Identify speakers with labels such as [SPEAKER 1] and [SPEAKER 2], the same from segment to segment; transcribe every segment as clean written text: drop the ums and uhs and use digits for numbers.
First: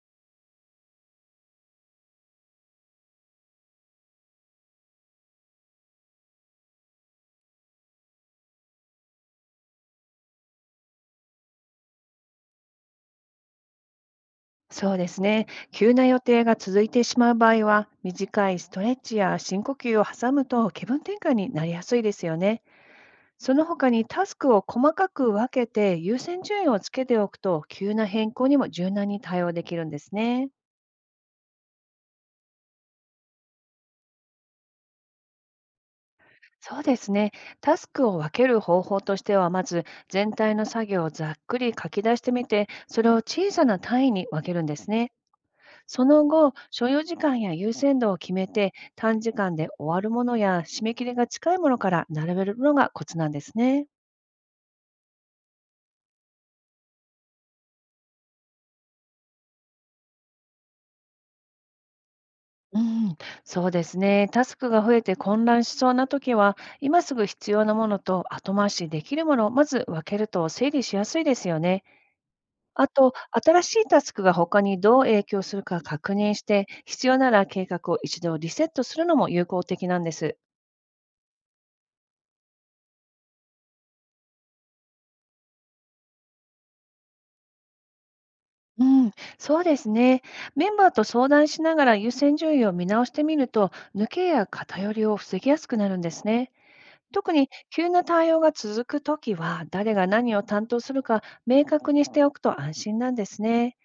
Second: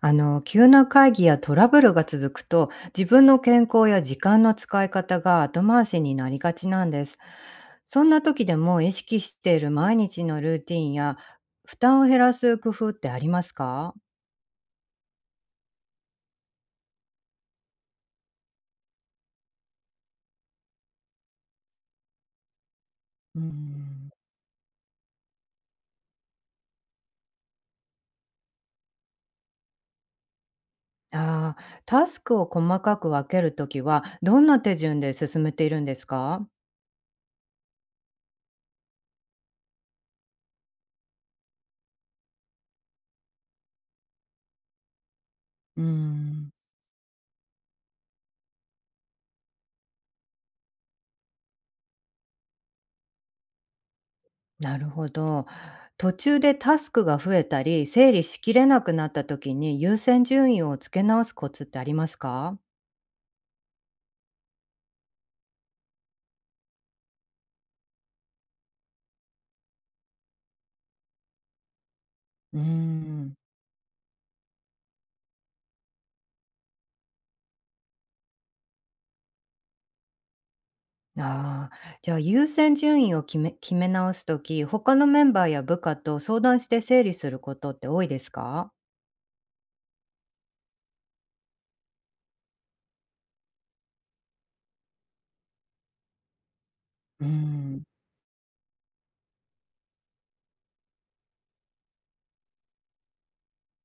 [SPEAKER 1] 急な会議やトラブルが続くと、自分の健康や時間の使い方が後回しになりがちなんです。そんな時でも意識している毎日のルーティンや負担を減らす工夫ってありますか？
[SPEAKER 2] そうですね。急な予定が続いてしまう場合は、短いストレッチや深呼吸を挟むと気分転換になりやすいですよね。
[SPEAKER 1] う
[SPEAKER 2] その他に
[SPEAKER 1] ん。
[SPEAKER 2] タスクを細かく分けて優先順位をつけておくと、急な変更にも柔軟に対応できるんですね。
[SPEAKER 1] ああー、タスクを細かく分けるときは、どんな手順で進めているんですか？
[SPEAKER 2] そうですね。タスクを分ける方法としては、まず全体の作業をざっくり書き出してみて、それを小さな単位に分けるんですね。
[SPEAKER 1] うー
[SPEAKER 2] その
[SPEAKER 1] ん。
[SPEAKER 2] 後、所要時間や優先度を決めて、短時間で終わるものや締め切りが近いものから並べるのがコツなんですね。
[SPEAKER 1] なるほど。途中でタスクが増えたり、整理しきれなくなった時に優先順位をつけ直すコツってありますか？
[SPEAKER 2] うん、そうですね。タスクが増えて混乱しそうな時は、今すぐ必要なものと後回しできるものをまず分けると整理しやすいですよね。
[SPEAKER 1] うー
[SPEAKER 2] あと、
[SPEAKER 1] ん。
[SPEAKER 2] 新しいタスクが他にどう影響するか確認して、必要なら計画を一度リセットするのも有効的なんです。
[SPEAKER 1] ああ、じゃあ優先順位を決め直すとき他のメンバーや部下と相談して整理することって多いですか？
[SPEAKER 2] うん、そうですね。メンバーと相談しながら優先順位を見直してみると、抜けや偏りを防ぎやすくなるんですね。
[SPEAKER 1] うー
[SPEAKER 2] 特に
[SPEAKER 1] ん。
[SPEAKER 2] 急な対応が続くときは、誰が何を担当するか明確にしておくと安心なんですね。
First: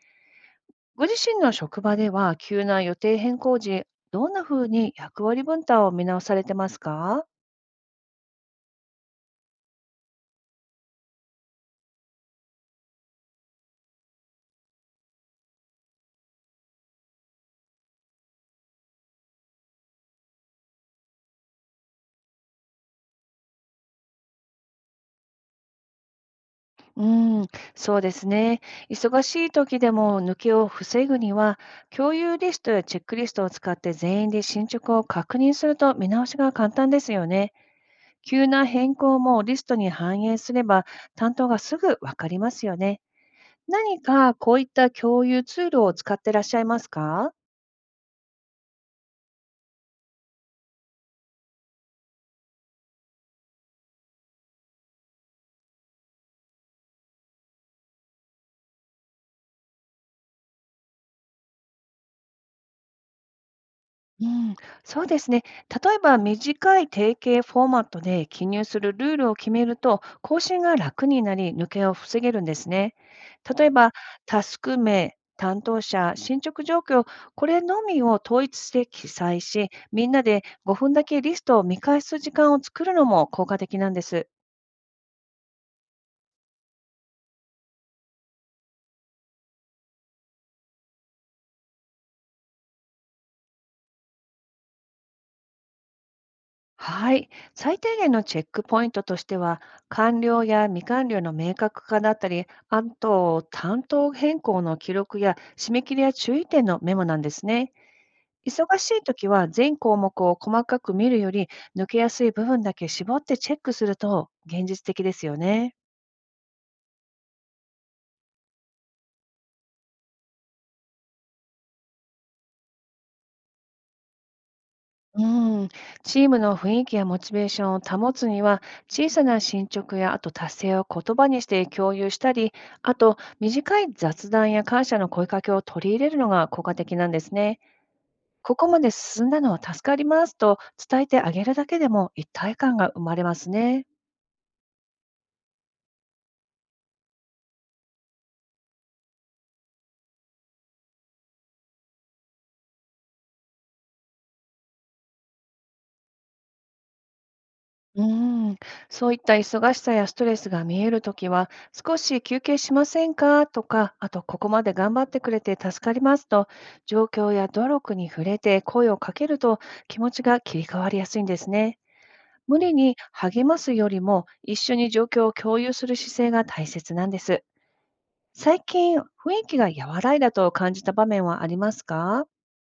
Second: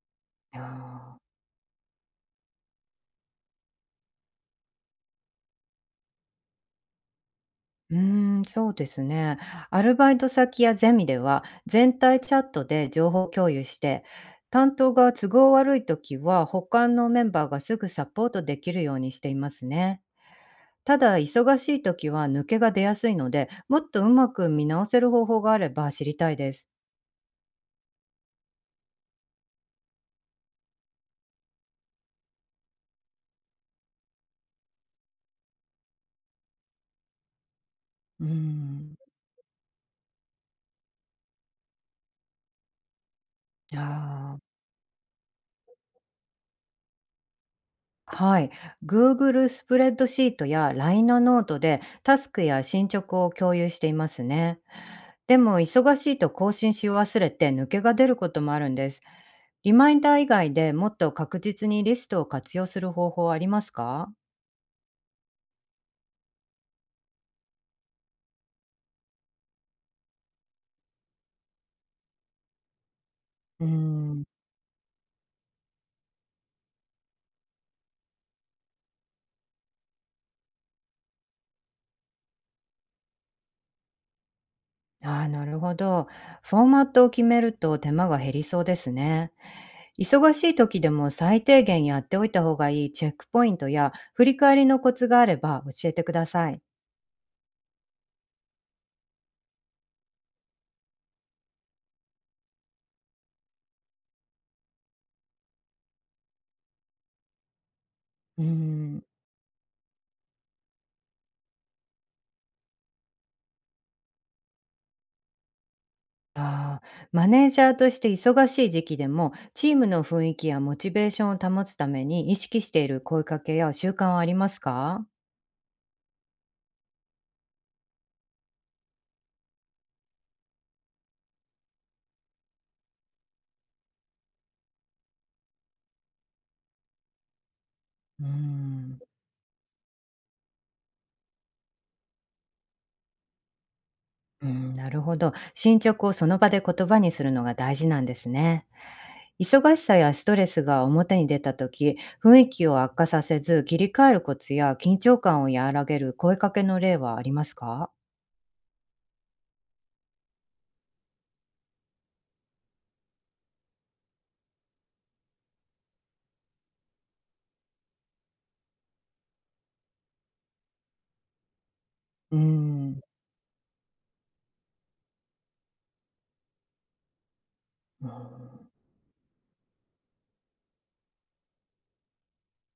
[SPEAKER 1] あ
[SPEAKER 2] ご自
[SPEAKER 1] あ、
[SPEAKER 2] 身の職場では、急な予定変更時、どんなふうに役割分担を見直されてますか？
[SPEAKER 1] うーん、そうですね。アルバイト先やゼミでは、全体チャットで情報共有して、担当が都合悪いときは、他のメンバーがすぐサポートできるようにしていますね。ただ、忙しいときは抜けが出やすいので、もっとうまく見直せる方法があれば知りたいです。
[SPEAKER 2] うん、そうですね。忙しい時でも抜けを防ぐには、共有リストやチェックリストを使って全員で進捗を確認すると見直しが簡単ですよね。
[SPEAKER 1] うー
[SPEAKER 2] 急な変
[SPEAKER 1] ん。
[SPEAKER 2] 更もリストに反映すれば、担当がすぐわかりますよね。何
[SPEAKER 1] あ
[SPEAKER 2] か
[SPEAKER 1] あ、
[SPEAKER 2] こういった共有ツールを使ってらっしゃいますか？
[SPEAKER 1] はい。Google スプレッドシートや LINE のノートでタスクや進捗を共有していますね。でも忙しいと更新し忘れて抜けが出ることもあるんです。リマインダー以外でもっと確実にリストを活用する方法はありますか？
[SPEAKER 2] うん、そうですね。例えば短い定型フォーマットで記入するルールを決めると、更新が楽になり、抜けを防げるんですね。例
[SPEAKER 1] うー
[SPEAKER 2] えば、
[SPEAKER 1] ん。
[SPEAKER 2] タスク名、担当者、進捗状況、これのみを統一して記載し、みんなで5分だけリストを見返す時間を作るのも効果的なんです。
[SPEAKER 1] ああ、なるほど。フォーマットを決めると手間が減りそうですね。忙しい時でも最低限やっておいた方がいいチェックポイントや振り返りのコツがあれば教えてください。
[SPEAKER 2] はい。最低限のチェックポイントとしては、完了や未完了の明確化だったり、あと、担当変更の記録や締め切りや注意点のメモなんですね。
[SPEAKER 1] うー
[SPEAKER 2] 忙しい
[SPEAKER 1] ん、
[SPEAKER 2] ときは全項目を細かく見るより、抜けやすい部分だけ絞ってチェックすると現実的ですよね。
[SPEAKER 1] あーマネージャーとして忙しい時期でも、チームの雰囲気やモチベーションを保つために意識している声かけや習慣はありますか？
[SPEAKER 2] うん、チームの雰囲気やモチベーションを保つには、小さな進捗やあと達成を言葉にして共有したり、あと短い雑談や感謝の声かけを取り入れるのが効果的なんですね。
[SPEAKER 1] うー
[SPEAKER 2] ここまで
[SPEAKER 1] ん、
[SPEAKER 2] 進んだのは助かりますと伝えてあげるだけでも一体感が生まれますね。
[SPEAKER 1] うん、なるほど。進捗をその場で言葉にするのが大事なんですね。忙しさやストレスが表に出た時、雰囲気を悪化させず切り替えるコツや緊張感を和らげる声かけの例はありますか？
[SPEAKER 2] うーん、そういった忙しさやストレスが見えるときは、少し休憩しませんかとか、あとここまで頑張ってくれて助かりますと、状況や努力に触れて声をかけると気持ちが切り替わりやすいんですね。
[SPEAKER 1] う
[SPEAKER 2] 無理に
[SPEAKER 1] ー
[SPEAKER 2] 励ますよりも、一緒に状況を共有する姿勢が大切なんです。
[SPEAKER 1] うん
[SPEAKER 2] 最近、雰囲気が和らいだと感じた場面はありますか？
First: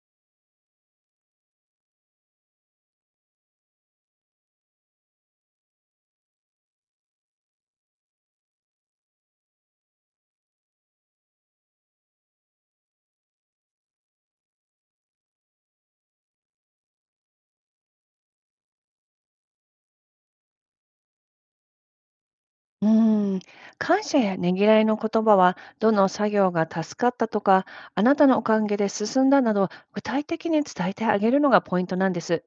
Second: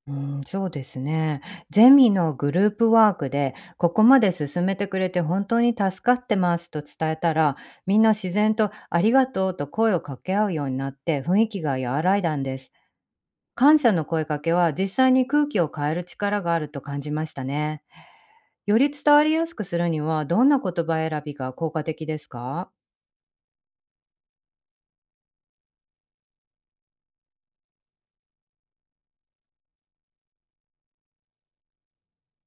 [SPEAKER 1] うん、そうですね。ゼミのグループワークで、ここまで進めてくれて本当に助かってますと伝えたら、みんな自然とありがとうと声を掛け合うようになって雰囲気が和らいだんです。感謝の声かけは実際に空気を変える力があると感じましたね。より伝わりやすくするには、どんな言葉選びが効果的ですか？
[SPEAKER 2] うーん、感謝やねぎらいの言葉は、どの作業が助かったとか、あなたのおかげで進んだなど、具体的に伝えてあげるのがポイントなんです。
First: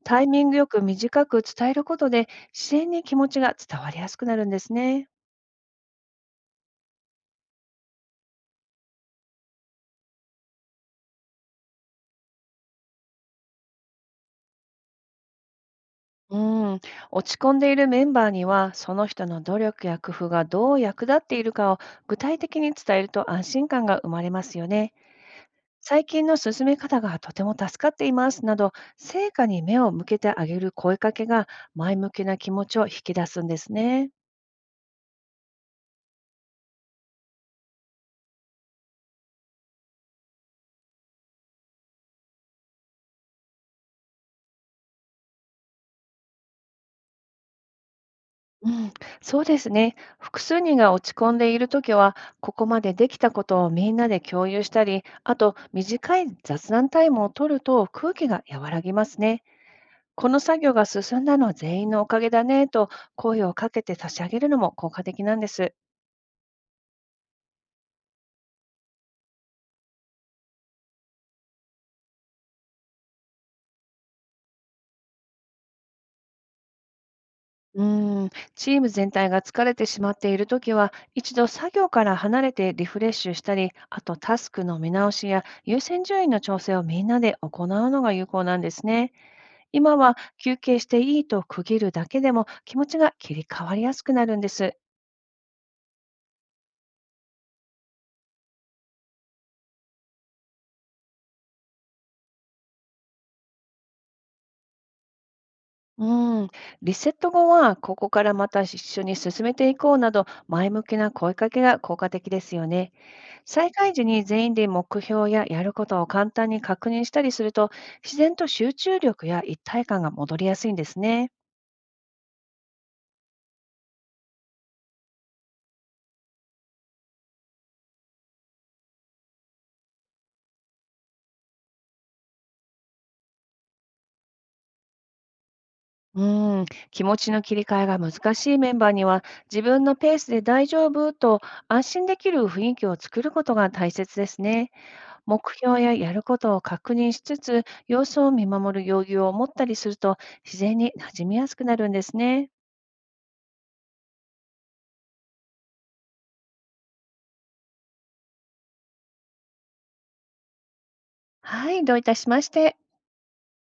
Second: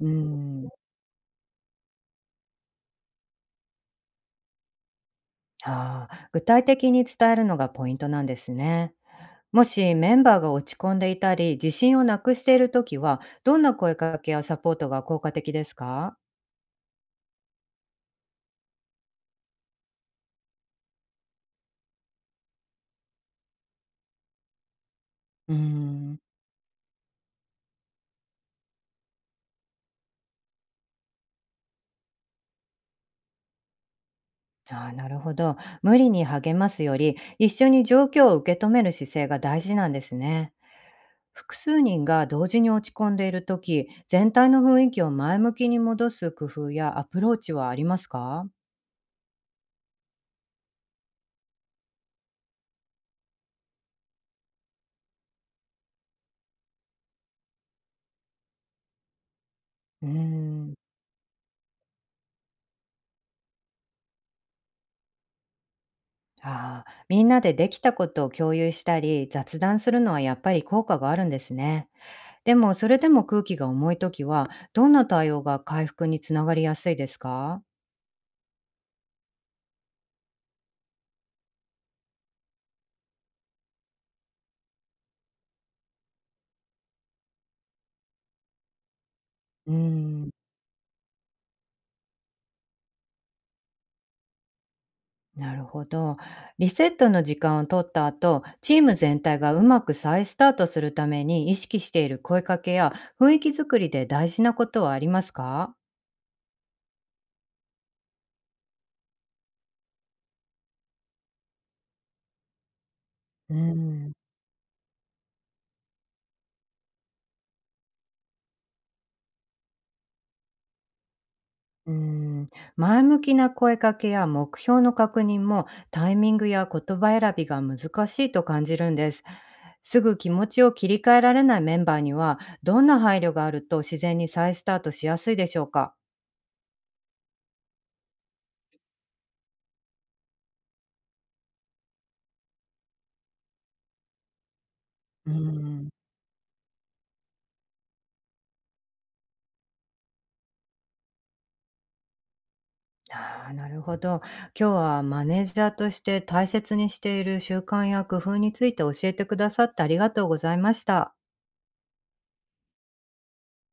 [SPEAKER 1] うー
[SPEAKER 2] タイミングよく
[SPEAKER 1] ん。
[SPEAKER 2] 短く伝えることで、自然に気持ちが伝わりやすくなるんですね。
[SPEAKER 1] ああ、具体的に伝えるのがポイントなんですね。もしメンバーが落ち込んでいたり、自信をなくしているときは、どんな声かけやサポートが効果的ですか？
[SPEAKER 2] うん、落ち込んでいるメンバーには、その人の努力や工夫がどう役立っているかを具体的に伝えると安心感が生まれますよね。
[SPEAKER 1] うー
[SPEAKER 2] 最
[SPEAKER 1] ん、
[SPEAKER 2] 近の進め方がとても助かっていますなど、成果に目を向けてあげる声かけが前向きな気持ちを引き出すんですね。
[SPEAKER 1] ああ、なるほど。無理に励ますより、一緒に状況を受け止める姿勢が大事なんですね。複数人が同時に落ち込んでいるとき、全体の雰囲気を前向きに戻す工夫やアプローチはありますか？
[SPEAKER 2] うん、そうですね。複数人が落ち込んでいるときは、ここまでできたことをみんなで共有したり、あと短い雑談タイムを取ると空気が和らぎますね。
[SPEAKER 1] うー
[SPEAKER 2] この作業
[SPEAKER 1] ん。
[SPEAKER 2] が進んだのは全員のおかげだねと声をかけて差し上げるのも効果的なんです。
[SPEAKER 1] ああ、みんなでできたことを共有したり、雑談するのはやっぱり効果があるんですね。でも、それでも空気が重いときは、どんな対応が回復につながりやすいですか？
[SPEAKER 2] うーん、チーム全体が疲れてしまっているときは、一度作業から離れてリフレッシュしたり、あとタスクの見直しや優先順位の調整をみんなで行うのが有効なんですね。
[SPEAKER 1] うー
[SPEAKER 2] 今は
[SPEAKER 1] ん、
[SPEAKER 2] 休憩していいと区切るだけでも気持ちが切り替わりやすくなるんです。
[SPEAKER 1] なるほど。リセットの時間を取った後、チーム全体がうまく再スタートするために意識している声かけや雰囲気作りで大事なことはありますか？
[SPEAKER 2] うーん、リセット後はここからまた一緒に進めていこうなど前向きな声かけが効果的ですよね。
[SPEAKER 1] うー
[SPEAKER 2] 再開時
[SPEAKER 1] ん。
[SPEAKER 2] に全員で目標ややることを簡単に確認したりすると、自然と集中力や一体感が戻りやすいんですね。
[SPEAKER 1] うーん、前向きな声かけや目標の確認もタイミングや言葉選びが難しいと感じるんです。すぐ気持ちを切り替えられないメンバーにはどんな配慮があると自然に再スタートしやすいでしょうか？
[SPEAKER 2] うーん、気持ちの切り替えが難しいメンバーには、自分のペースで大丈夫と安心できる雰囲気を作ることが大切ですね。
[SPEAKER 1] うー
[SPEAKER 2] 目標
[SPEAKER 1] ん。
[SPEAKER 2] ややることを確認しつつ、様子を見守る余裕を持ったりすると、自然に馴染みやすくなるんですね。
[SPEAKER 1] なるほど。今日はマネージャーとして大切にしている習慣や工夫について教えてくださってありがとうございました。
[SPEAKER 2] はい、どういたしまして。